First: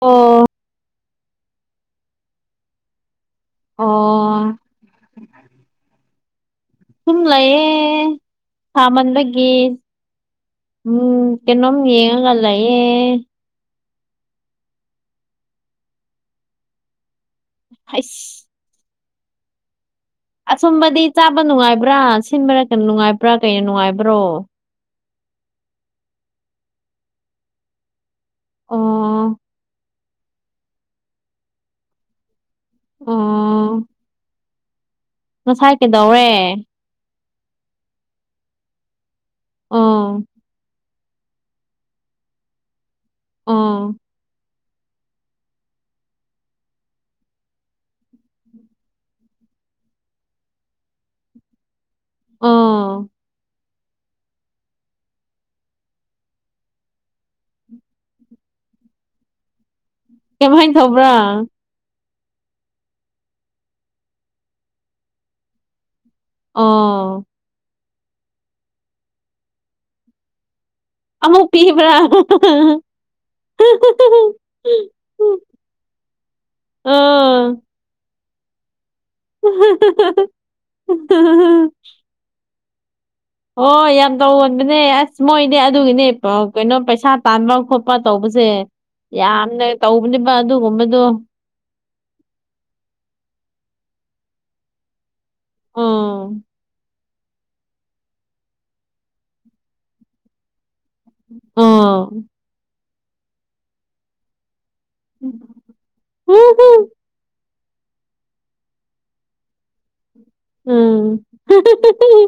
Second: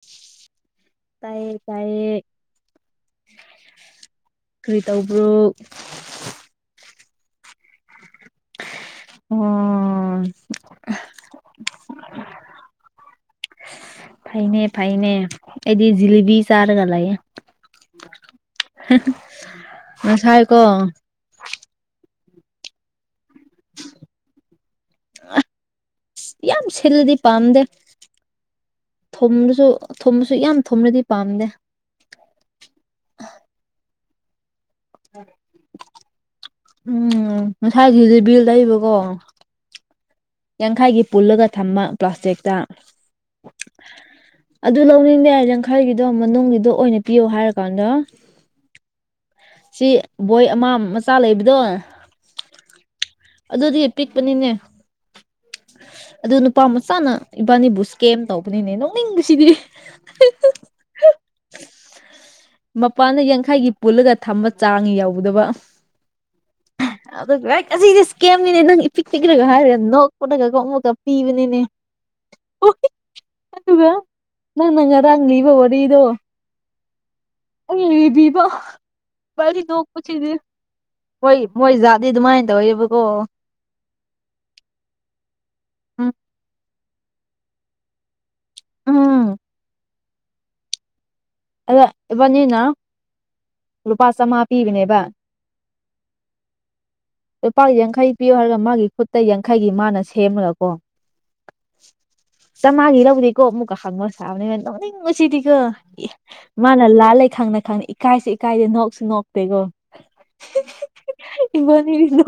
ꯑꯣ ꯇꯌꯦ ꯇꯌꯦ꯫ ꯑꯣ ꯀꯔꯤ ꯇꯧꯕ꯭ꯔꯣ꯫ ꯁꯨꯝꯂꯩꯌꯦ꯫ ꯁꯥꯃꯟꯕꯒꯤ ꯑꯣ ꯎꯝ ꯀꯩꯅꯣꯝ ꯌꯦꯡꯉꯒ ꯂꯩꯌꯦ꯫ ꯐꯥꯏꯅꯦ ꯐꯥꯏꯅꯦ ꯑꯩꯗꯤ ꯖꯤꯂꯤꯕꯤ ꯆꯥꯔꯒ ꯂꯩꯌꯦ꯫ ꯍꯥꯏꯁ꯫ ꯍꯠꯇ ꯑꯁꯨꯝꯕꯗꯤ ꯆꯥꯕ ꯅꯨꯡꯉꯥꯏꯕ꯭ꯔꯥ ꯁꯤꯟꯕꯅ ꯀꯩꯅ ꯅꯨꯡꯉꯥꯏꯕ꯭ꯔꯥ ꯀꯩꯅ ꯅꯨꯡꯉꯥꯏꯕ꯭ꯔꯣ ꯌꯥꯝ ꯁꯤꯜꯂꯗꯤ ꯄꯥꯝꯗꯦ ꯑꯣ ꯊꯨꯝꯅꯁꯨ ꯊꯨꯝꯕꯁꯨ ꯌꯥꯝ ꯊꯨꯝꯅꯗꯤ ꯄꯥꯝꯗꯦ ꯑꯣ ꯎꯝ ꯉꯁꯥꯏ ꯀꯩꯗꯧꯔꯦ ꯎꯝ ꯉꯁꯥꯏꯁꯤꯗꯤ ꯕꯤꯜ ꯂꯩꯏꯕꯀꯣ ꯑ ꯌꯥꯡꯈꯥꯏꯒꯤ ꯄꯨꯜꯂꯒ ꯊꯝꯕ ꯄ꯭ꯂꯥꯁꯇꯤꯛꯇ ꯑꯥ ꯑꯗꯨ ꯂꯧꯅꯤꯡꯕ ꯌꯥꯏ ꯅꯪ ꯈꯔꯒꯤꯗꯣ ꯃꯅꯨꯡꯒꯤꯗꯣ ꯑꯣꯏꯅ ꯄꯤꯌ ꯍꯥꯏꯔꯀꯥꯟꯗ ꯁꯤ ꯕꯣꯏ ꯑꯃ ꯃꯆꯥ ꯂꯩꯕꯗꯣ ꯑꯣ ꯑꯗꯨꯗꯤ ꯄꯤꯛꯄꯅꯤꯅꯦ ꯑꯗꯨ ꯅꯨꯄꯥ ꯃꯆꯥꯅ ꯏꯕꯥꯅꯤꯕꯨ ꯏꯁꯀꯦꯝ ꯇꯧꯕꯅꯤꯅꯦ ꯅꯣꯛꯅꯤꯡꯕꯁꯤꯗꯤ ꯀꯃꯍꯥꯏꯅ ꯊꯧꯕ꯭ꯔꯥ ꯃꯄꯥꯟꯗ ꯌꯥꯡꯈꯩꯒꯤ ꯄꯨꯜꯂꯒ ꯊꯝꯕ ꯆꯥꯡ ꯌꯧꯗꯕ ꯑꯣ ꯑ ꯚꯥꯏ ꯑꯁꯤꯗꯤ ꯀꯦꯝꯃꯤꯅꯦ ꯅꯪ ꯏꯄꯤꯛ ꯄꯤꯛꯈ꯭ꯔꯒ ꯍꯥꯏꯔꯦ ꯅꯣꯛꯄꯗꯒ ꯑꯃꯨꯛꯀ ꯑꯃꯨꯛ ꯄꯤꯕꯅꯤꯅꯦ ꯄꯤꯕ꯭ꯔꯥ ꯑꯗꯨꯒ ꯅꯪꯅ ꯉꯔꯥꯡꯅꯤꯕ ꯋꯥꯔꯤꯗꯣ ꯑꯣ ꯎꯕꯤꯕꯣ ꯗꯤ ꯇꯣꯛꯄꯁꯤꯗꯤ ꯍꯣꯏ ꯃꯣꯏ ꯖꯥꯠꯗꯤ ꯑꯗꯨꯃꯥꯏꯅ ꯇꯧꯋꯦꯕꯀꯣ ꯍꯣꯏ ꯌꯥꯝ ꯇꯧꯒꯣꯟꯕꯅꯦ ꯑꯁ ꯃꯣꯏꯅꯦ ꯑꯗꯨꯒꯤꯅꯦ ꯎꯝ ꯀꯩꯅꯣ ꯄꯩꯁꯥ ꯇꯥꯟꯕ ꯈꯣꯠꯄ ꯇꯧꯕꯁꯦ ꯎꯝ ꯌꯥꯝꯅ ꯇꯧꯕꯅꯦꯕ ꯑꯗꯨꯒꯨꯝꯕꯗꯣ ꯑꯗ ꯏꯕꯥꯅꯤꯅ ꯂꯨꯄꯥ ꯆꯥꯝꯃꯉꯥ ꯄꯤꯕꯅꯦꯕ ꯑꯥ ꯂꯨꯄꯥ ꯌꯥꯡꯈꯩ ꯄꯤꯌꯣ ꯍꯥꯏꯔꯒ ꯃꯥꯒꯤ ꯈꯨꯠꯇ ꯌꯥꯡꯈꯩꯒꯤ ꯃꯥꯅ ꯁꯦꯝꯃꯒꯀꯣ ꯑꯥ ꯑ ꯃꯥꯒꯤ ꯂꯧꯗꯤꯦꯀꯣ ꯃꯨꯛ ꯈꯪꯕ ꯁꯥꯥꯕꯅꯤ ꯅ ꯂꯧꯅꯤꯡꯉ ꯆꯤꯗꯤꯤꯀ ꯃꯥꯅ ꯂꯥꯜꯂꯦ ꯈꯪꯅ ꯈꯪꯅ ꯏꯀꯥꯏꯁꯤ ꯏꯀꯥꯏꯗꯦ ꯅꯣꯛꯁꯨ ꯅꯣꯛꯇꯦꯀꯣ ꯎꯝ ꯏꯃꯅꯤ ꯅꯣ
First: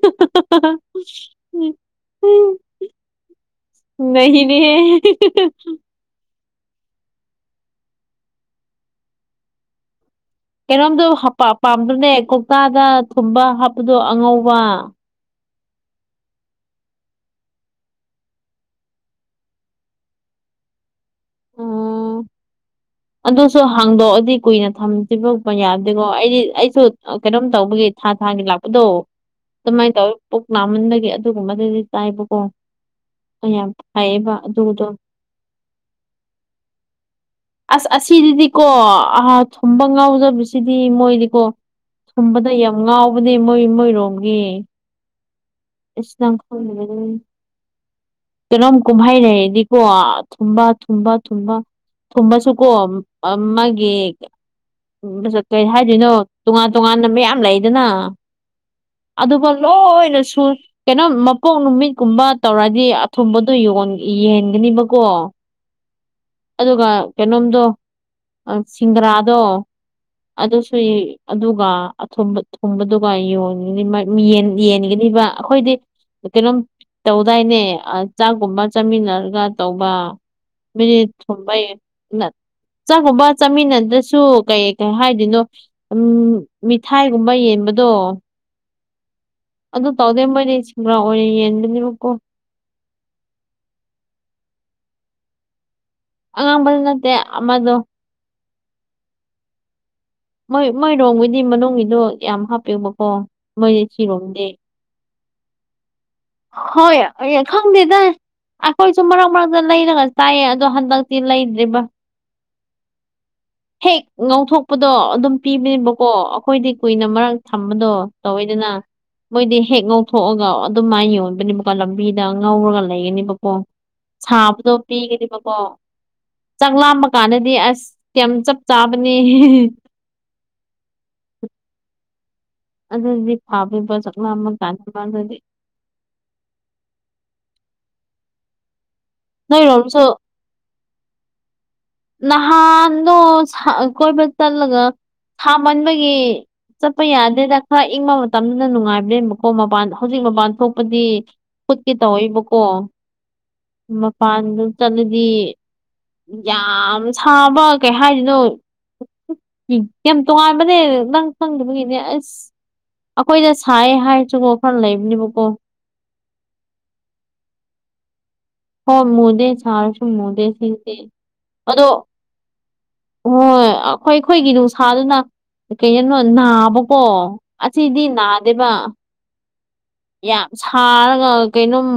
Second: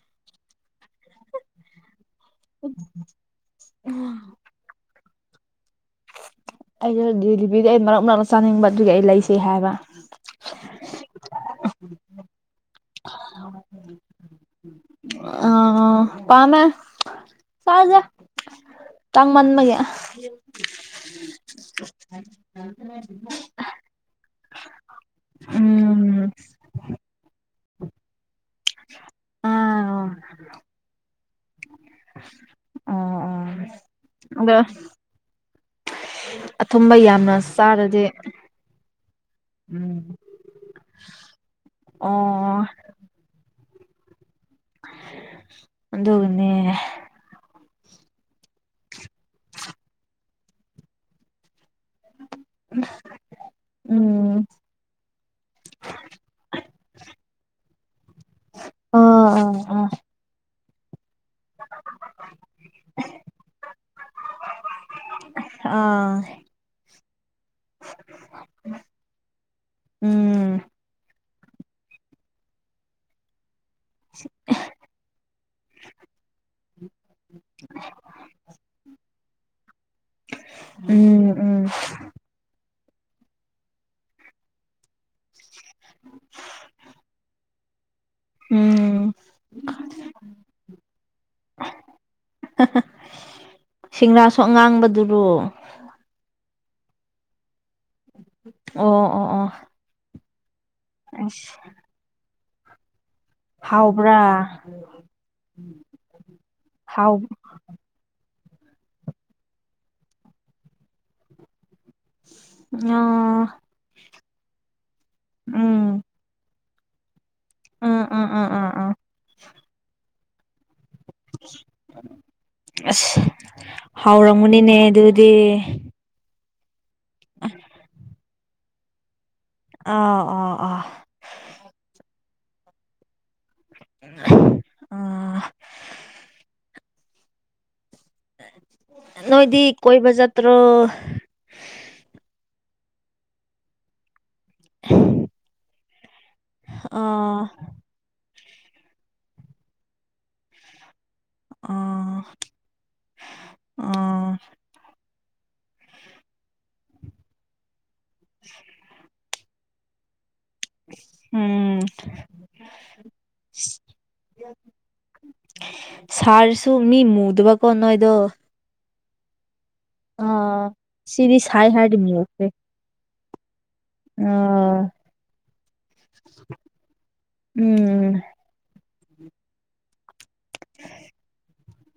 ꯇ ꯇꯛ ꯇꯛ ꯇ ꯅꯅꯦ ꯑꯩꯁ ꯦꯂꯤꯚꯔꯤꯗꯤ ꯑꯩ ꯃꯔꯛ ꯃꯔꯛꯛꯇ ꯆꯥꯅꯤꯡꯕ ꯑꯗꯨꯒꯤ ꯑꯩ ꯂꯩꯁꯦ ꯍꯥꯏꯕ ꯀꯩꯅꯣꯝꯗꯣ ꯄꯥꯝꯗꯅꯦ ꯀꯧꯇꯥꯗ ꯊꯨꯝꯕ ꯍꯥꯞꯄꯗꯣ ꯑꯉꯧꯕ ꯑ ꯄꯅꯦ ꯆꯥꯖ ꯇꯥꯡ ꯃꯟꯕꯒꯦ ꯎꯝ [inaudible] ꯑꯗꯨꯁꯨ ꯍꯥꯡꯗꯣꯛꯑꯗꯤ ꯀꯨꯏꯅ ꯊꯝꯗꯤꯔꯄ ꯌꯥꯗꯦꯀꯣ ꯎꯝ ꯑꯩꯗꯤ ꯑꯩꯁꯨ ꯀꯩꯅꯣꯝ ꯇꯧꯕꯒꯤ ꯊꯥ ꯊꯥꯒꯤ ꯂꯥꯛꯄꯗꯣ ꯑꯗꯨꯃꯥꯏꯅ ꯑꯥ ꯇꯧꯋꯤ ꯄꯨꯛ ꯅꯥꯃꯟꯕꯒꯤ ꯑꯗꯨꯒꯨꯝꯕꯗꯨꯗꯤ ꯇꯥꯏꯕꯀꯣ ꯑꯣ ꯑꯣ ꯌꯥꯝ ꯐꯌꯦꯕ ꯑꯗꯣ ꯑꯗꯨꯗꯣ ꯑꯊꯨꯝꯕ ꯌꯥꯝꯅ ꯑꯁ ꯆꯥꯔꯗꯤ ꯑꯁꯤꯗꯤꯀꯣ ꯊꯨꯝꯕ ꯎꯝ ꯉꯥꯎꯖꯕꯁꯤꯗꯤ ꯃꯣꯏꯗꯤꯀꯣ ꯊꯨꯝꯕꯗ ꯑꯣ ꯌꯥꯝ ꯉꯥꯎ ꯇꯕꯨꯅꯦ ꯃꯣꯏ ꯃꯣꯏꯔꯣꯝꯒꯤ ꯑꯗꯨꯒꯅꯦ ꯅꯪꯈ ꯀꯩꯅꯣꯝ ꯀꯨꯝꯍꯩ ꯂꯩꯗꯤꯀꯣ ꯊꯨꯝꯕ ꯊꯨꯝꯕ ꯊꯨꯝꯕ ꯊꯨꯝꯃꯁꯨꯀꯣ ꯃꯥ ꯎꯝ ꯎ ꯆꯠꯇꯣꯏ ꯍꯥꯏꯗꯣꯏꯅꯣ ꯇꯣꯉꯥꯟ ꯇꯣꯉꯥꯟꯅ ꯃꯌꯥꯝ ꯂꯩꯗꯅ ꯑꯥ ꯑꯗꯨꯒ ꯑꯥ ꯑꯥ ꯂꯣꯏꯅꯁꯨ ꯀꯩꯅꯣ ꯃꯄꯣꯛ ꯅꯨꯃꯤꯠꯀꯨꯝꯕ ꯇꯧꯔꯗꯤ ꯑꯊꯨꯝꯕꯗꯣ ꯌꯦꯍꯟꯒꯅꯤꯕꯀꯣ ꯑꯥ ꯑꯗꯨꯒ ꯀꯩꯅꯣꯝꯗꯣ ꯁꯤꯡꯗ꯭ꯔꯥꯗꯣ ꯎꯝ ꯑꯗꯨꯁꯨ ꯑꯗꯨꯒ ꯊꯨꯝꯕꯗꯨꯒ ꯌꯣꯜꯂꯤ ꯌꯦꯟꯒꯅꯤꯕ ꯑꯩꯈꯣꯏꯗꯤ ꯀꯩꯅꯣꯝ ꯇꯧꯗꯥꯏꯅꯦ ꯆꯥꯛꯀꯨꯝꯕ ꯆꯥꯃꯤꯟꯅꯔꯒ ꯇꯧꯕ ꯃꯤꯅꯤꯠ ꯎꯝ ꯊꯨꯝꯕꯩ ꯎꯝ ꯆꯥꯛꯀꯕ ꯆꯥꯃꯤꯟꯅꯗ꯭ꯔꯁꯨ ꯀꯩ ꯀꯩ ꯍꯥꯏ ꯀꯅꯣ ꯎꯝ ꯃꯤꯊꯥꯏꯒꯨꯝꯕ ꯌꯦꯟꯕꯗꯣ ꯎꯝ ꯑꯗꯨ ꯇꯧꯗꯕꯅꯤ ꯁꯤ꯭ꯔꯥ ꯑꯣꯏ ꯌꯦꯟꯒꯅꯤꯀꯣ ꯁꯤꯡꯔꯥꯁꯨ ꯑ ꯉꯥꯡꯕꯗꯨꯔꯣ ꯑꯉꯥꯡꯕꯗꯨ ꯅꯠꯇꯦ ꯑꯃꯗꯣ ꯑꯣ ꯑꯣ ꯑꯣ ꯃꯣꯏ ꯃꯣꯏꯔꯣꯡꯒꯤꯗꯤ ꯑꯁ ꯃꯅꯨꯡꯒꯤꯗꯣ ꯌꯥꯝ ꯍꯥꯞꯄꯤꯕꯀꯣ ꯍꯥꯎꯕ꯭ꯔꯥ ꯍꯣꯏ ꯍꯥꯎ ꯌꯥ ꯈꯪꯗꯦꯗ ꯑꯩꯈꯣꯏꯁꯨ ꯃꯔꯛ ꯃꯔꯛꯇ ꯂꯩꯔꯒ ꯆꯥꯏꯌꯦ ꯑꯗꯣ ꯍꯟꯗꯛꯇꯤ ꯂꯩꯗ꯭ꯔꯤꯕ ꯅꯪ ꯍꯦꯛ ꯉꯧꯊꯣꯛꯄꯗꯣ ꯑꯗꯨꯝ ꯎꯝ ꯄꯤꯕꯅꯦꯕꯀꯣ ꯑꯩꯈꯣꯏꯗꯤ ꯀꯨꯏꯅ ꯃꯔꯛ ꯎꯝ ꯊꯝꯕꯗꯣ ꯎꯝ ꯎꯝ ꯇꯧꯋꯤꯗꯅ ꯎꯝ ꯎꯝ ꯃꯣꯏꯗꯤ ꯍꯦꯛ ꯉꯧꯊꯣꯛꯑꯒ ꯑꯗꯨꯝ ꯃꯥꯏ ꯌꫭ ꯕꯅꯤꯕꯀꯣ ꯂꯝꯕꯤꯗ ꯉꯧꯔꯒ ꯑꯁ ꯂꯩꯒꯅꯤꯕꯀꯣ ꯁꯥꯕꯗꯣ ꯍꯥꯎꯔꯝꯒꯅꯤꯅꯦ ꯑꯗꯨꯗꯤ ꯄꯤꯒꯅꯦꯕꯀꯣ ꯆꯪꯂꯥꯝꯕ ꯀꯥꯟꯗꯗꯤ ꯑꯁ ꯀꯌꯥꯝ ꯆꯞ ꯆꯥꯕꯅꯤ ꯑ ꯑꯣ ꯑ ꯑꯗꯨꯗꯤ ꯐꯥꯕꯤꯕ ꯆꯥꯛꯅꯥ ꯑꯃ ꯀꯥꯟꯗ ꯃꯗꯗꯤ ꯑꯥ ꯅꯣꯏꯗꯤ ꯅꯣꯏꯔꯣꯝꯁꯨ ꯀꯣꯏꯕ ꯆꯠꯇ꯭ꯔꯣ ꯅꯍꯥꯟꯗꯣ ꯀꯣꯏꯕ ꯆꯠꯂꯒ ꯁꯥꯃꯟꯕꯒꯤ ꯆꯠꯄ ꯑꯥ ꯌꯥꯗꯦꯗ ꯈꯔ ꯏꯪꯕ ꯃꯇꯝꯗꯨꯅ ꯅꯨꯡꯉꯥꯏꯕ ꯂꯩꯕꯀꯣ ꯃꯄꯥꯟ ꯍꯧꯖꯤꯛ ꯃꯄꯥꯟ ꯊꯣꯛꯄꯗꯤ ꯈꯨꯠꯀꯦ ꯑꯥ ꯇꯧꯏꯕꯀꯣ ꯑꯥ ꯃꯄꯥꯟꯗ ꯆꯠꯂꯗꯤ ꯌꯥꯝ ꯁꯥꯕ ꯀꯩ ꯍꯥꯏꯗꯣꯢꯅꯣ ꯎ ꯌꯥꯝ ꯇꯣꯉꯥꯟꯕꯅꯦ ꯅꯪ ꯎꯝ ꯈꯪꯗꯕꯒꯤꯅꯦ ꯑꯁ ꯑꯩꯈꯣꯏꯗ ꯁꯥꯏ ꯍꯥꯏꯁꯨꯒꯣ ꯈꯔ ꯂꯩꯕꯅꯦꯕꯀꯣ ꯁꯥꯔꯁꯨ ꯃꯤ ꯃꯨꯗꯕ ꯀꯣ ꯅꯣꯏꯗꯣ ꯍꯣꯏ ꯃꯨꯗꯦ ꯁꯥꯔꯁꯨ ꯃꯨꯗ‌ꯦ ꯑꯥ ꯁꯤꯡꯗꯤ ꯁꯤꯗꯤ ꯁꯥꯏ ꯑꯗꯣ ꯍꯥꯏꯔꯗꯤ ꯃꯨꯈ꯭ꯔꯦ ꯍꯣꯏ ꯑꯩꯈꯣꯏ ꯑꯩꯈꯣꯏꯒꯤ ꯑꯥ ꯅꯨꯡꯁꯥꯗꯨꯅ ꯀꯩꯅꯣ ꯅꯥꯕꯀꯣ ꯑꯁꯤꯗꯤ ꯎꯝ ꯅꯥ ꯗ‌ꯦꯕ ꯌꯥꯝ ꯁꯥꯔꯒ ꯀꯩꯅꯣꯝ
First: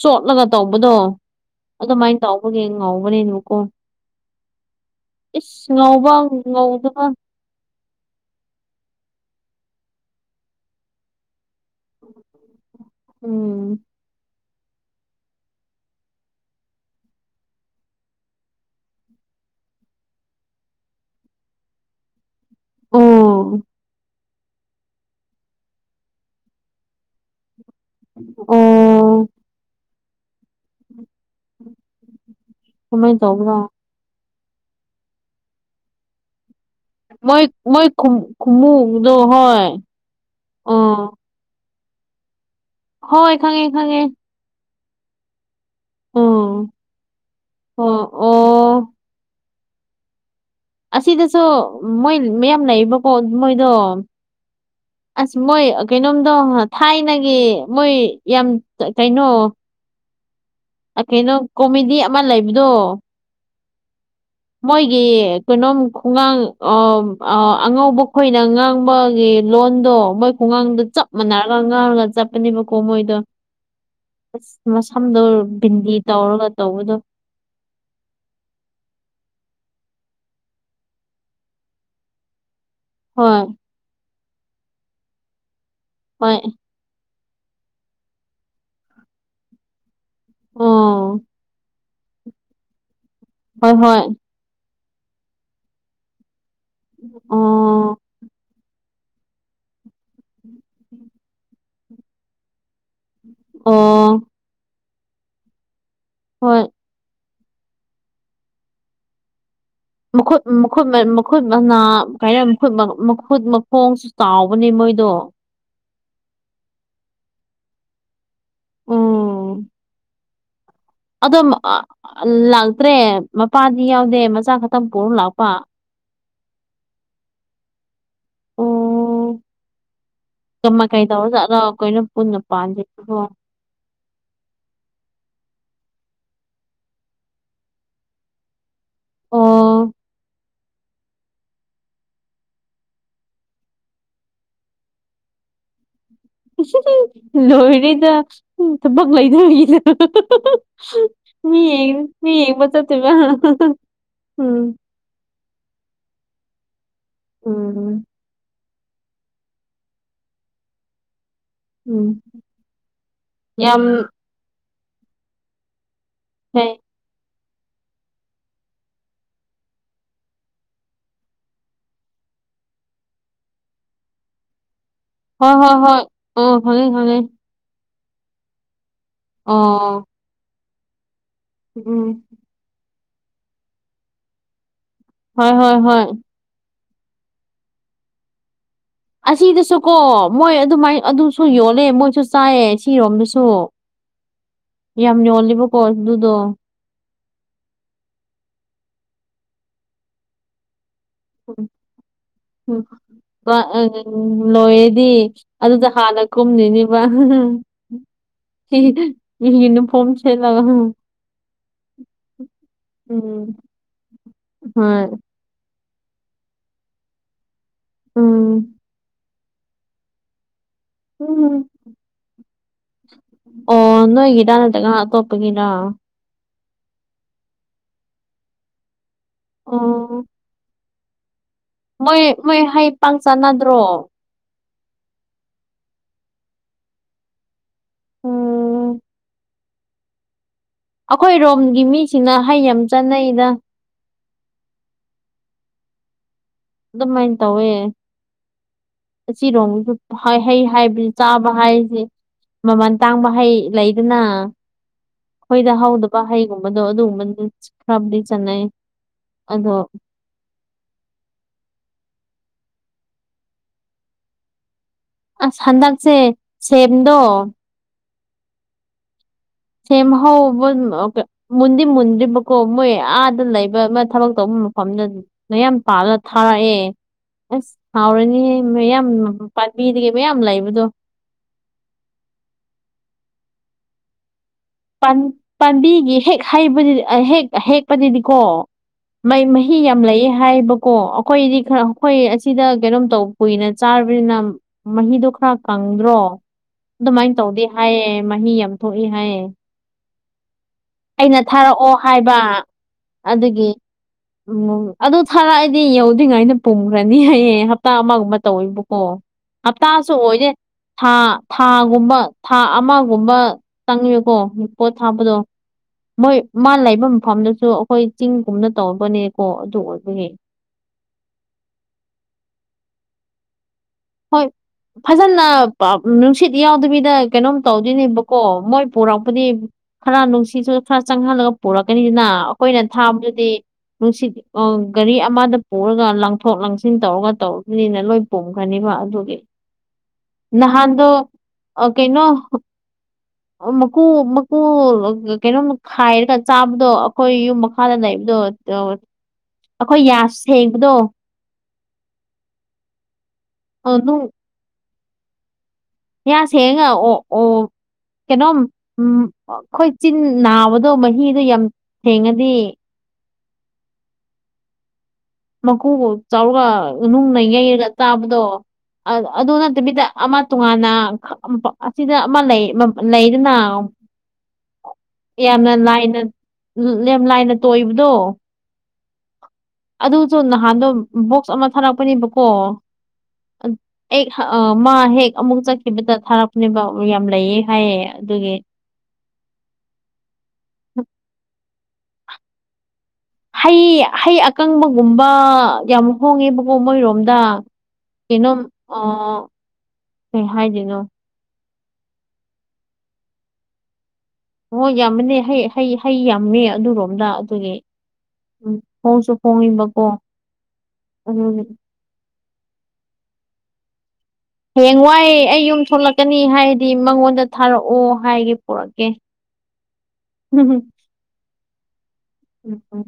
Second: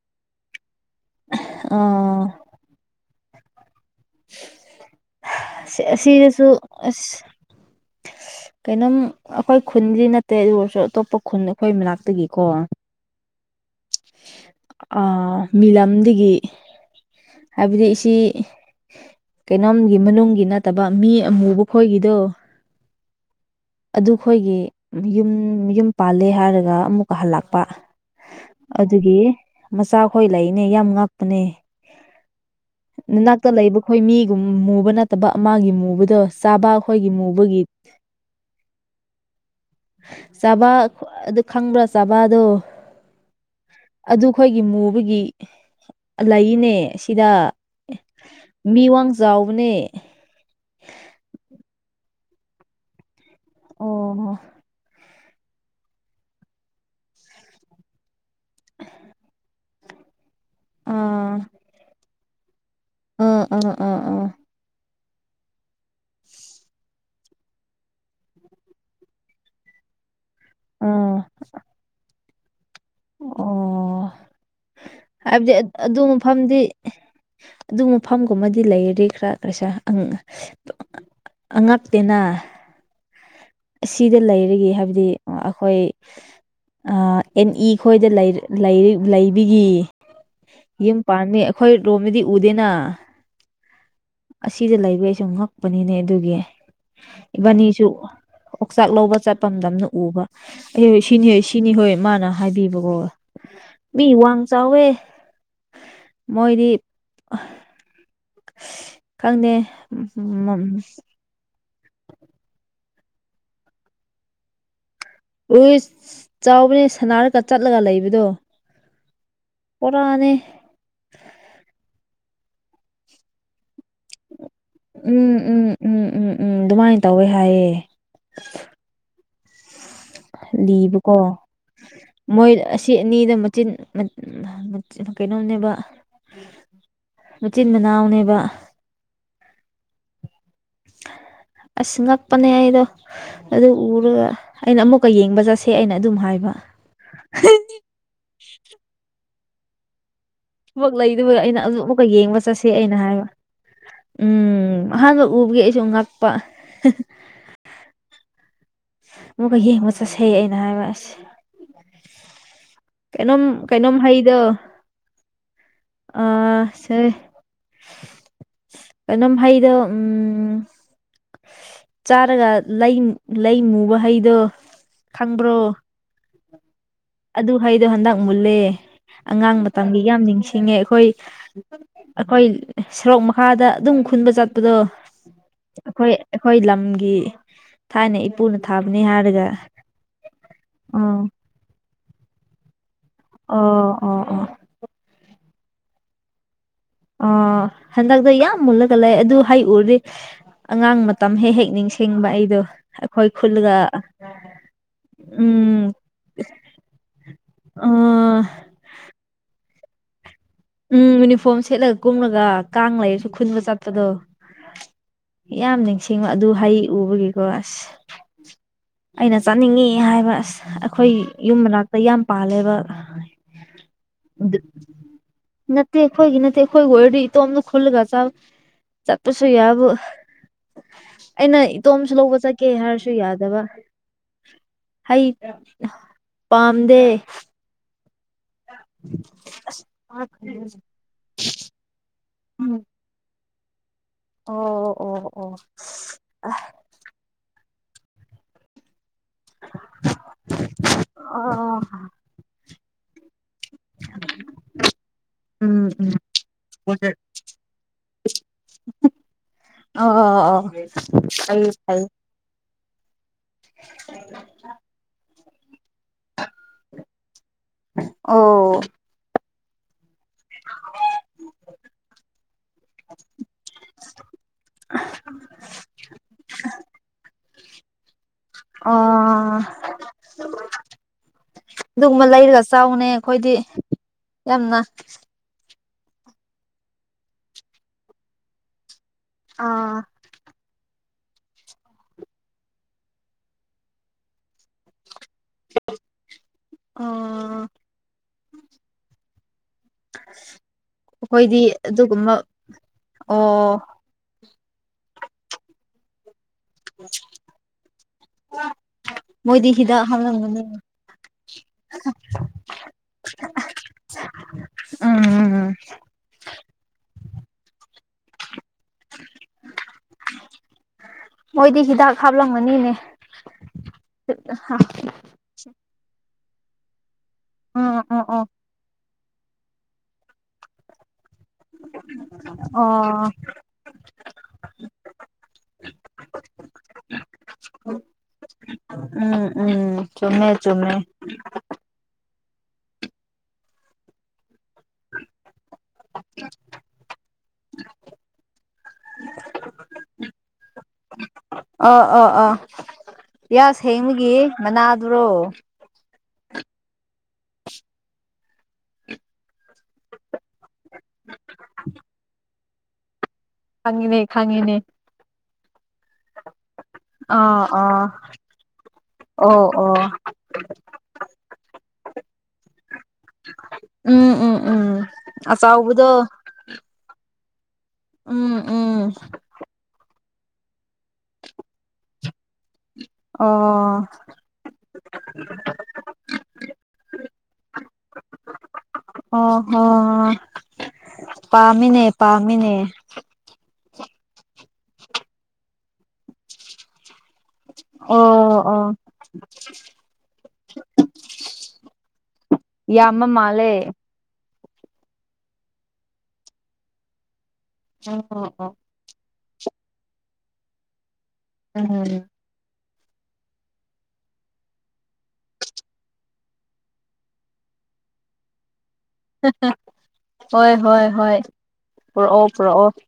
ꯆꯣꯠ ꯆꯠꯂꯒ ꯇꯧꯕꯗꯣ ꯑꯗꯨꯃꯥꯏꯅ ꯑꯥ ꯇꯧꯕꯒꯤ ꯉꯥꯎꯕꯅꯦꯕꯀꯣ ꯏꯁ ꯉꯥꯎꯕ ꯑꯁꯤꯗꯁꯨ ꯉꯧꯗꯕ ꯑꯁ ꯀꯩꯅꯣꯝ ꯑꯩꯈꯣꯏ ꯈꯨꯟꯗꯤ ꯅꯠꯇꯦ ꯑꯗꯨ ꯑꯣꯏꯔꯁꯨ ꯑꯇꯣꯞꯄ ꯈꯨꯟ ꯑꯩꯈꯣꯏ ꯃꯅꯥꯛꯇꯒꯤꯀꯣ ꯎꯝ ꯃꯤꯂꯝꯗꯒꯤ ꯍꯥꯏꯕꯗꯤ ꯑꯁꯤ ꯀꯩꯅꯣꯝꯒꯤ ꯃꯅꯨꯡꯒꯤ ꯅꯠꯇꯕ ꯃꯤ ꯑꯃꯨꯕ ꯈꫭꯏꯒꯤꯗꯣ ꯑꯣ ꯑꯗꯨꯈꯣꯏꯒꯤ ꯌꯨꯝ ꯌꯨꯝ ꯄꯥꯜꯂꯦ ꯍꯥꯏꯔꯒ ꯑꯃꯨꯛꯀ ꯍꯜꯂꯛꯄ ꯑꯣ ꯑꯗꯨꯒꯤ ꯃꯆꯥꯈꯣꯏ ꯂꯩꯅꯦ ꯌꯥꯝ ꯉꯥꯛꯄꯅꯦ ꯀꯃꯥꯏꯅ ꯃꯅꯥꯛꯇ ꯇꯧꯕ꯭ꯔꯥ ꯂꯩꯕ ꯑꯩꯈꯣꯏ ꯃꯤꯒꯨꯝ ꯃꯨꯕ ꯅꯠꯇꯕ ꯑꯃꯒꯤꯒꯤ ꯃꯨꯕꯗꯣ ꯆꯥꯕ ꯑꯩꯈꯣꯏꯒꯤ ꯃꯣꯏ ꯃꯨꯕꯒꯤ ꯃꯣꯏ ꯈꯨꯃꯨꯗꯣ ꯍꯣꯏ ꯆꯥꯚ ꯑꯥ ꯑꯗꯨ ꯈꯪꯕ꯭ꯔꯥ ꯆꯥꯕꯥꯗꯣ ꯍꯣꯏ ꯈꯪꯉꯦ ꯈꯪꯉꯦ ꯑꯗꯨ ꯈꯣꯏꯒꯤ ꯃꯨꯕꯒꯤ ꯑꯥ ꯂꯩꯅꯦ ꯁꯤꯗ ꯑꯣ ꯃꯤ ꯑꯣ ꯋꯥꯡ ꯆꯥꯎꯕꯅꯦ ꯑꯁꯤꯗꯁꯨ ꯃꯣꯏ ꯃꯌꯥꯝ ꯂꯩꯕꯀꯣ ꯃꯣꯏꯗꯣ ꯑꯣ ꯑꯁ ꯃꯣꯏ ꯀꯩꯅꯣꯝꯗꯣ ꯊꯥꯏꯅꯒꯤ ꯃꯣꯏ ꯌꯥꯝ ꯀꯩꯅꯣ ꯀꯩꯅꯣ ꯑꯥ ꯀꯣꯃꯦꯗꯤ ꯑꯃ ꯂꯩꯕꯗꯣ ꯑꯥ ꯑꯥ ꯑꯥ ꯑꯥ ꯃꯣꯏꯒꯤ ꯀꯩꯅꯣꯝ ꯈꯨꯉꯥꯡ ꯑꯉꯧꯕ ꯈꯣꯏꯅ ꯉꯥꯡꯕꯒꯤ ꯂꯣꯟꯗꯣ ꯃꯣꯏ ꯈꯨꯡꯉꯥꯡꯗ ꯆꯞ ꯑꯥ ꯃꯥꯟꯅꯔꯒ ꯉꯥꯡꯉꯒ ꯆꯞ ꯆꯠꯄꯅꯦꯕꯀꯣ ꯃꯣꯏꯗꯣ ꯑꯣ ꯑꯁ ꯃꯁꯝꯗꯣ ꯍꯥꯏꯕꯗꯤ ꯑ- ꯚꯤꯟꯗꯤ ꯑꯗꯨ ꯇꯧꯔꯒ ꯃꯐꯝꯗꯤ ꯇꯧꯕꯗꯣ ꯑꯗꯨ ꯃꯐꯝꯒꯨꯝꯕꯗꯤ ꯂꯩꯔꯗꯤ ꯈꯔ ꯀꯩꯁꯥ ꯑꯉꯛꯇꯦꯅ ꯍꯣꯏ ꯑꯁꯤꯗ ꯂꯩꯔꯤꯒꯤ ꯍꯥꯏꯕꯗꯤ ꯑꯩꯈꯣꯏ ꯍꯣꯏ ꯑꯦꯟ ꯏ ꯈꯣꯏꯗ ꯂꯩꯕꯤꯒꯤ ꯌꯨꯝ ꯑꯣ ꯄꯥꯝꯃꯤ ꯑꯩꯈꯣꯏ ꯔꯣꯝꯗꯗꯤ ꯎꯗꯦꯅ ꯍꯣꯏ ꯍꯣꯏ ꯑꯁꯤꯗ ꯂꯩꯕ ꯑꯩꯁꯨ ꯉꯛꯄꯅꯤꯅꯦ ꯑꯗꯨꯒꯤ ꯏꯕꯥꯅꯤꯁꯨ ꯑꯣ ꯑꯣꯛꯆꯥꯛ ꯂꯧꯕ ꯆꯠꯄ ꯃꯇꯝꯗ ꯎꯕ ꯑꯩ ꯁꯤꯅꯤ ꯍꯣꯏ ꯁꯤꯅꯤ ꯍꯣꯏ ꯃꯥꯅ ꯍꯥꯏꯕꯤꯕꯀꯣ ꯃꯤ ꯑꯣ ꯋꯥꯡ ꯆꯥꯎꯋꯦ ꯍꯣꯏ ꯃꯣꯏꯗꯤ ꯈꯪꯗꯦ [inaudible] ꯈꯨꯨꯠ ꯃꯅꯥ ꯀꯠ ꯃꯈꯨꯠ ꯃꯈꯣꯡꯁꯨ ꯆꯥꯎꯕꯅꯦ ꯃꯣꯏꯗꯣ ꯎꯨꯏ ꯆꯥꯎꯕꯅꯦ ꯁꯅꯥꯔꯒ ꯆꯠꯂꯒ ꯂꯩꯕꯗꯣ ꯎꯝ ꯄꯨꯔꯥꯅꯦ ꯑꯗꯣ ꯑ ꯂꯥꯛꯇ꯭ꯔꯦ ꯃꯄꯥꯗꯤ ꯌꯥꯎꯗꯦ ꯃꯆꯥ ꯈꯛꯇ ꯎꯝ ꯎꯝ ꯎꯝ ꯎꯝ ꯎꯝ ꯑꯗꯨꯃꯥꯏꯅ ꯇꯧꯋꯦ ꯍꯥꯏꯑꯦ ꯑꯣ ꯀꯃ ꯀꯩ ꯂꯤꯕꯀꯣ ꯇꯧꯔꯖꯥꯠꯂꯣ ꯑꯩꯈꯣꯏꯅ ꯄꯨꯟꯅ ꯃꯣꯏ ꯑꯁꯤ ꯄꯥꯟꯁꯤꯕꯣ ꯑꯅꯤꯗ [unintelligible] ꯀꯩꯅꯣꯝꯅꯦꯕ ꯃꯆꯤꯟ ꯃꯅꯥꯎꯅꯦꯕ ꯑꯣ ꯑꯁ ꯉꯛꯄꯅꯦ ꯑꯩꯗꯣ ꯑꯗꯨ ꯎꯔꯒ ꯑꯩꯅ ꯑꯃꯨꯛꯀ ꯌꯦꯡꯕ ꯆꯠꯁꯦ ꯑꯩꯅ ꯑꯗꯨꯝ ꯍꯥꯏꯕ ꯂꯣꯏꯔꯦꯗ ꯊꯕꯛ ꯂꯩꯗꯕꯒꯤꯗ [unintelligible] ꯊꯕꯛ ꯂꯩꯗꯕ ꯑꯩꯅ ꯃꯤ ꯑꯃꯨꯛꯀ ꯃꯤ ꯌꯦꯡꯕ ꯆꯠꯁꯦ ꯑꯩꯅ ꯆꯠꯇꯣꯏꯕ ꯍꯥꯏꯕ ꯎꯝ ꯑꯍꯥꯟꯕ ꯎꯕꯒꯤ ꯑꯩꯁꯨ ꯉꯛꯄ ꯎꯝ ꯑꯃꯒ ꯌꯦꯡꯕ ꯆꯠꯁꯩ ꯑꯩꯅ ꯍꯥꯏꯕ ꯑꯁ ꯎꯝ ꯀꯩꯅꯣꯝ ꯌꯥꯝ ꯀꯩꯅꯣꯝ ꯍꯩꯗ ꯑ ꯐꯩ ꯁꯦ ꯀꯩꯅꯣꯝ ꯍꯩꯗꯣ ꯎꯝ ꯆꯥꯔꯒ ꯂꯩ ꯂꯩ ꯃꯨꯕ ꯍꯩꯗꯣ ꯍꯣꯏ ꯍꯣꯏ ꯈꯪꯕ꯭ꯔꯣ ꯍꯣꯏ ꯑꯣ ꯈꯉꯦ ꯈꯉꯦ ꯑꯗꯨ ꯍꯩꯗꯣ ꯍꯟꯗꯛ ꯃꯨꯜꯂꯦ ꯑꯉꯥꯡ ꯃꯇꯝꯒꯤ ꯑꯣ ꯌꯥꯝ ꯅꯤꯡꯁꯤꯡꯉꯦ ꯑꯩꯈꯣꯏ ꯎꯝ ꯑꯩꯈꯣꯏ ꯁꯣꯔꯣꯛ ꯃꯈꯥꯗ ꯑꯗꯨꯝ ꯈꯨꯟꯕ ꯆꯠꯄꯗꯣ ꯍꯣꯏ ꯍꯣꯏ ꯍꯣꯏ ꯑꯈꯣꯏ ꯂꯝꯒꯤ ꯊꯥꯏꯅ ꯏꯄꯨꯅ ꯊꯥꯕꯅꯤ ꯍꯥꯏ ꯑꯁꯤꯗꯁꯨ ꯀꯣ ꯃꯣꯏ ꯑꯗꯨꯃꯥꯏ ꯑꯗꯨꯁꯨ ꯌꯣꯜꯂꯦ ꯃꯣꯏꯁꯨ ꯆꯥꯏꯌꯦ ꯁꯤꯔꯣꯝꯗꯁꯨ ꯑꯣ ꯑꯣ ꯑꯣ ꯌꯥꯝ ꯌꯣꯂꯦꯕꯀꯣ ꯑꯗꯨꯗꯣ ꯑ ꯍꯟꯗꯛꯇꯣ ꯌꯥꯝ ꯃꯨꯜꯂꯒ ꯂꯩ ꯑꯗꯨ ꯍꯥꯏ ꯎꯔꯥꯗꯤ ꯑꯉꯥꯡ ꯃꯇꯝ ꯍꯦꯛ ꯍꯦꯛ ꯅꯤꯡꯁꯤꯡꯕ ꯑꯩꯗꯣ ꯑꯩꯈꯣꯏ ꯈꯨꯜꯒ ꯂꯣꯏꯔꯗꯤ ꯑꯗꯨꯗ ꯍꯥꯟꯅ ꯀꯨꯝꯅꯤꯅꯦꯕ ꯑ ꯌꯨꯅꯤ ꯐꯝꯣ ꯍꯦꯛꯂꯒ [inaudible] ꯎꯝ ꯌꯨꯅꯤꯐꯣꯝ ꯁꯦꯠꯂꯒ ꯀꯨꯝꯂꯒ ꯀꯥꯡ ꯂꯩꯔꯁꯨ ꯎꯝ ꯈꯨꯟꯕ ꯆꯠꯄꯗꯣ ꯍꯣꯏ ꯌꯥꯝ ꯅꯤꯡꯁꯤꯡꯕ ꯑꯗꯨ ꯍꯩ ꯎꯕꯒꯤꯀꯣ ꯑꯁ ꯎꯝ ꯑꯩꯅ ꯆꯠꯅꯤꯡꯉꯤ ꯍꯥꯏꯕ ꯑꯁ ꯑꯩꯈꯣꯏ ꯎꯝ ꯌꯨꯝ ꯃꯅꯥꯛꯇ ꯌꯥꯝ ꯄꯥꯜꯂꯦꯕ ꯑꯣ ꯅꯣꯏꯒꯗꯅꯠ [inaudible] ꯅꯠꯇꯦ ꯈꯣꯏꯒꯤ ꯅꯠꯇ ꯈꯣꯏ ꯑꯣꯏꯔꯗꯤ ꯏꯇꯣꯝꯗ ꯈꯣꯜꯂꯒ ꯆ ꯆꯠꯄꯁꯨ ꯌꯥꯕꯨ ꯑꯣ ꯑꯩꯅ ꯏꯇꯣꯝꯁꯨ ꯃꯣꯏ ꯂꯧꯕ ꯃꯣꯏ ꯆꯠꯀꯦ ꯍꯩ ꯍꯥꯏꯔꯁꯨ ꯄꯥꯡ ꯌꯥꯗꯕ ꯆꯥꯟꯅꯗ꯭ꯔꯣ ꯍꯩ ꯄꯥꯝꯗ ꯎꯝ [inaudible] ꯑꯩꯈꯣꯏ ꯔꯣꯝꯒꯤ ꯃꯤꯁꯤꯅ ꯍꯩ ꯌꯥꯝ ꯎꯝ ꯆꯠꯅꯩꯗ ꯑꯣ ꯑꯣ ꯑꯣ ꯑꯣ ꯑ ꯑꯗꯨꯃꯥꯏꯅ ꯇꯧꯋꯦ ꯑꯁꯤꯔꯣꯝꯁꯨ ꯍꯩ ꯍꯥꯏꯕꯁꯤ ꯆꯥꯕ ꯑꯣ ꯍꯥꯏꯁꯦ ꯃꯃꯜ ꯇꯥꯡꯕ ꯍꯩ ꯂꯩꯗꯅ ꯑꯩꯈꯣꯏꯗ ꯎꯝ ꯎꯝ ꯍꯧꯗꯕ ꯍꯩꯒꯨꯝꯕꯗꯣ ꯑꯗꯨꯒꯨꯝꯕꯅ ꯈꯔꯕꯨꯗꯤ ꯆꯠꯅꯩ ꯑꯗꯣ ꯑꯣ ꯑꯣ ꯑꯣ ꯑꯩ ꯐꯩ [inaudible] ꯑꯁ ꯍꯟꯗꯛꯁꯦ ꯁꯦꯝꯗꯣ ꯑꯣ ꯁꯦꯝꯍꯧꯕ ꯃꯨꯟꯗꯤ ꯃꯨꯟꯗ꯭ꯔꯤꯕꯀꯣ ꯃꯣꯏ ꯑꯥꯗ ꯂꯩꯕ ꯑꯃ ꯊꯕꯛ ꯑꯇꯣꯞꯄ ꯃꯐꯝꯗ ꯃꯌꯥꯝ ꯄꯥꯜꯂ ꯊꯥꯔꯛꯑꯦ ꯑꯁ ꯍꯥꯎꯔꯅꯤꯍ ꯃꯌꯥꯝ ꯑꯣ ꯄꯥꯝꯕꯤꯗꯒꯤ ꯃꯌꯥꯝ ꯂꯩꯕꯗꯣ ꯑꯗꯨꯒꯨꯝꯕ ꯂꯩꯔꯒ ꯆꯥꯎꯅꯤ ꯑꯩꯈꯣꯏꯗꯤ ꯌꯥꯝꯅ ꯄꯥꯟꯕꯤꯒꯤ ꯍꯦꯛ ꯍꯩꯕ ꯍꯦꯛ ꯍꯦꯛꯄꯗꯨꯅꯤꯀꯣ ꯃꯩ ꯃꯍꯤ ꯌꯥꯝ ꯑꯥ ꯂꯩꯌꯦ ꯍꯥꯏꯕ ꯀꯣ ꯑꯩꯈꯣꯏꯗꯤ ꯈꯔ ꯑꯩꯈꯣꯏ ꯑꯁꯤꯗ ꯀꯩꯅꯣꯝ ꯇꯧ ꯀꯨꯏꯅ ꯆꯥꯔꯕꯅꯤꯅ ꯃꯍꯤꯗꯣ ꯈꯔ ꯀꯪꯗ꯭ꯔꯣ ꯑꯗꯨꯃꯥꯏꯅ ꯇꯧꯗꯦ ꯑꯩꯈꯣꯏꯗꯤ ꯍꯥꯏꯌꯦ ꯃꯍꯤ ꯌꯥꯝ ꯊꯣꯛꯏ ꯍꯥꯏꯌꯦ [unintelligible] ꯑꯩꯅ ꯊꯥꯔꯛꯑꯣ ꯑꯗꯨꯒꯨꯝꯕ ꯍꯥꯏꯕ ꯑꯗꯨꯒꯤ ꯑꯣ ꯎꯝ ꯑꯗꯨ ꯊꯥꯔꯛꯑꯗꯤ ꯌꯧꯗ꯭ꯔꯉꯥꯏꯗ ꯄꯨꯡꯈ꯭ꯔꯅꯤ ꯍꯥꯏꯌꯦꯡ ꯍꯞꯇꯥ ꯑꯃꯒꯨꯝꯕ ꯇꯧꯕꯀꯣ ꯃꯣꯏꯗꯤ ꯍꯤꯗꯥꯛ ꯍꯞꯇꯥꯁꯨ ꯑꯣꯏꯔꯦ ꯍꯥꯞꯂꯝꯒꯅꯤ ꯊꯥ ꯊꯥꯒꯨꯝꯕ ꯊꯥ ꯑꯃꯒꯨꯝꯕ ꯆꯪꯉꯦꯕꯀꯣ ꯄꯣꯠ ꯊꯥꯕꯗꯣ ꯎꯝ ꯃꯣꯏ ꯃꯥ ꯂꯩꯕ ꯃꯐꯝꯗꯨꯁꯨ ꯍꯣꯏ ꯆꯤꯡꯒꯨꯝꯅ ꯇꯧꯔꯕꯅꯦꯀꯣ ꯑꯗꯨ ꯑꯣꯏꯕꯒꯤ ꯃꯣꯏꯗꯤ ꯍꯤꯗꯥꯛ ꯍꯥꯞꯂꯝꯒꯅꯤꯅꯦ ꯍꯣꯏ ꯐꯖꯅ ꯅꯨꯡꯁꯤꯠ ꯌꯥꯎꯗꯕꯤꯗ ꯀꯩꯅꯣꯝ ꯎꯝ ꯎꯝ ꯇꯧꯗꯣꯏꯅꯦꯕꯀꯣ ꯎꯝ ꯃꯣꯏ ꯄꯨꯔꯛꯄꯗꯤ ꯈꯔ ꯅꯨꯡꯁꯤꯁꯨ ꯈꯔ ꯆꯪꯍꯜꯂꯒ ꯄꯨꯔꯛꯀꯅꯤꯅ ꯑꯩꯈꯣꯏꯅ ꯑꯣ ꯊꯥꯕꯗꯨꯗꯤ ꯅꯨꯡꯁꯤꯠ ꯑꯣ ꯒꯥꯔꯤ ꯑꯃꯗ ꯄꯨꯔꯒ ꯂꯪꯊꯣꯛ ꯂꯥꯡꯁꯤꯟ ꯇꯧꯔꯒ ꯇꯧꯔꯕꯅꯤꯅ ꯂꯣꯏ ꯄꯨꯝꯒꯅꯤꯕ ꯎꯝ ꯎꯝ ꯆꯨꯝꯃꯦ ꯆꯨꯝꯃꯦ ꯑꯥ ꯀꯩꯅꯣ ꯃꯀꯨ ꯃꯀꯨ ꯀꯩꯅꯣꯝꯃ ꯍꯥꯏꯔꯒ ꯆꯥꯕꯗꯣ ꯑꯩꯈꯣꯏ ꯌꯨꯝ ꯃꯈꯥꯗ ꯂꯩꯕꯗꯣ ꯑꯩꯈꯣꯏ ꯌꯥ ꯁꯦꯡꯕꯗꯣ ꯑꯥ-ꯑꯥ-ꯑꯥ ꯌꯥ ꯑꯗꯨ ꯁꯦꯡꯕꯒꯤ ꯃꯥꯅꯥ ꯗꯨꯔꯣ ꯌꯥꯁꯦꯡꯉꯥ ꯑꯣ-ꯑꯣ ꯀꯩꯅꯣꯝ ꯎꯝ ꯑꯥ ꯑꯩꯈꯣꯏ ꯆꯤꯟ ꯅꯥꯕꯗꯣ ꯑꯗꯣ ꯃꯍꯤꯗꯣ ꯌꯥꯝ ꯊꯦꯡꯉꯥꯗꯤ ꯈꯪꯉꯤꯅꯦ-ꯈꯪꯉꯤꯅꯦ ꯃꯀꯨꯒꯥ ꯆꯧꯔꯒ ꯅꯨꯡꯅ ꯑꯥ ꯌꯩꯔꯒ ꯑꯥ ꯆꯥꯕꯗꯣ ꯑꯥ ꯑꯗꯨ ꯑꯣ ꯑꯣ ꯅꯠꯇꯕꯤꯗ ꯑꯃ ꯇꯣꯉꯥꯟꯅ ꯈꯥ ꯄꯥ ꯑꯁꯤꯗ ꯑꯃ ꯂꯩꯌꯦꯕ ꯂꯩꯗꯅ ꯎꯝ ꯎꯝ ꯎꯝ ꯌꯥꯝꯅ ꯑꯆꯥꯎꯕꯗꯣ ꯂꯥꯏꯅ ꯎꯝ ꯂꯦꯝ ꯂꯥꯏꯅ ꯇꯣꯏꯕꯗꯣ ꯎꯝ-ꯎꯝ ꯑꯗꯨꯁꯨ ꯅꯍꯥꯟꯗꯣ ꯕꯣꯛꯁ ꯑꯃ ꯊꯥꯔꯛꯄꯅꯤꯕꯀꯣ ꯑꯣ ꯑꯦꯛ ꯃꯥ ꯍꯦꯛ ꯑꯃꯨꯛ ꯆꯠꯈꯤꯕꯗ ꯊꯥꯔꯛꯄꯅꯦꯕ ꯌꯥꯝ ꯂꯩꯌꯦ ꯍꯥꯏꯌꯦ ꯑꯗꯨꯒꯤ ꯑꯣ ꯍꯣ ꯄꯥꯝꯃꯦꯅꯦ-ꯄꯥꯝꯃꯦꯅꯦ ꯍꯩ -ꯍꯩ ꯑꯀꯪꯕꯒꯨꯝꯕ ꯌꯥꯝ ꯍꯣꯡꯉꯦꯕꯀꯣ ꯃꯣꯏꯔꯣꯝꯗ ꯀꯩꯅꯣꯝ ꯑꯣ ꯍꯥꯏꯗꯨꯏꯅꯣ ꯌꯥꯝꯃꯥ ꯃꯥꯜꯂꯦ ꯍꯣꯏ ꯌꯥꯝꯕꯅꯦ ꯍꯩ- ꯍꯩ- ꯍꯩ ꯌꯥꯝꯃꯦ ꯑꯗꯨꯔꯣꯝꯗ ꯑꯗꯨꯒꯤ [unintelligible] ꯑꯣ ꯑꯣ ꯑꯣ ꯍꫭꯡꯁꯨ ꯍꫭꯡꯉꯤꯕꯀꯣ ꯑꯗꯨꯒꯤ [unintelligible] ꯍꯌꯦꯡꯋꯥꯏ ꯑꯩ ꯌꯨꯝ ꯊꯣꯛꯂꯛꯀꯅꯤ ꯍꯥꯏꯔꯤꯗꯤ ꯃꯉꯣꯟꯗ ꯊꯥꯔꯛꯑꯣ ꯍꯥꯏꯒꯦ ꯄꯨꯔꯛꯀꯦ ꯎꯝ ꯍꯣꯏ-ꯍꯣꯏ-ꯍꯣꯏ ꯄꯨꯔꯛꯑꯣ-ꯄꯨꯔꯛꯑꯣ ꯎꯝ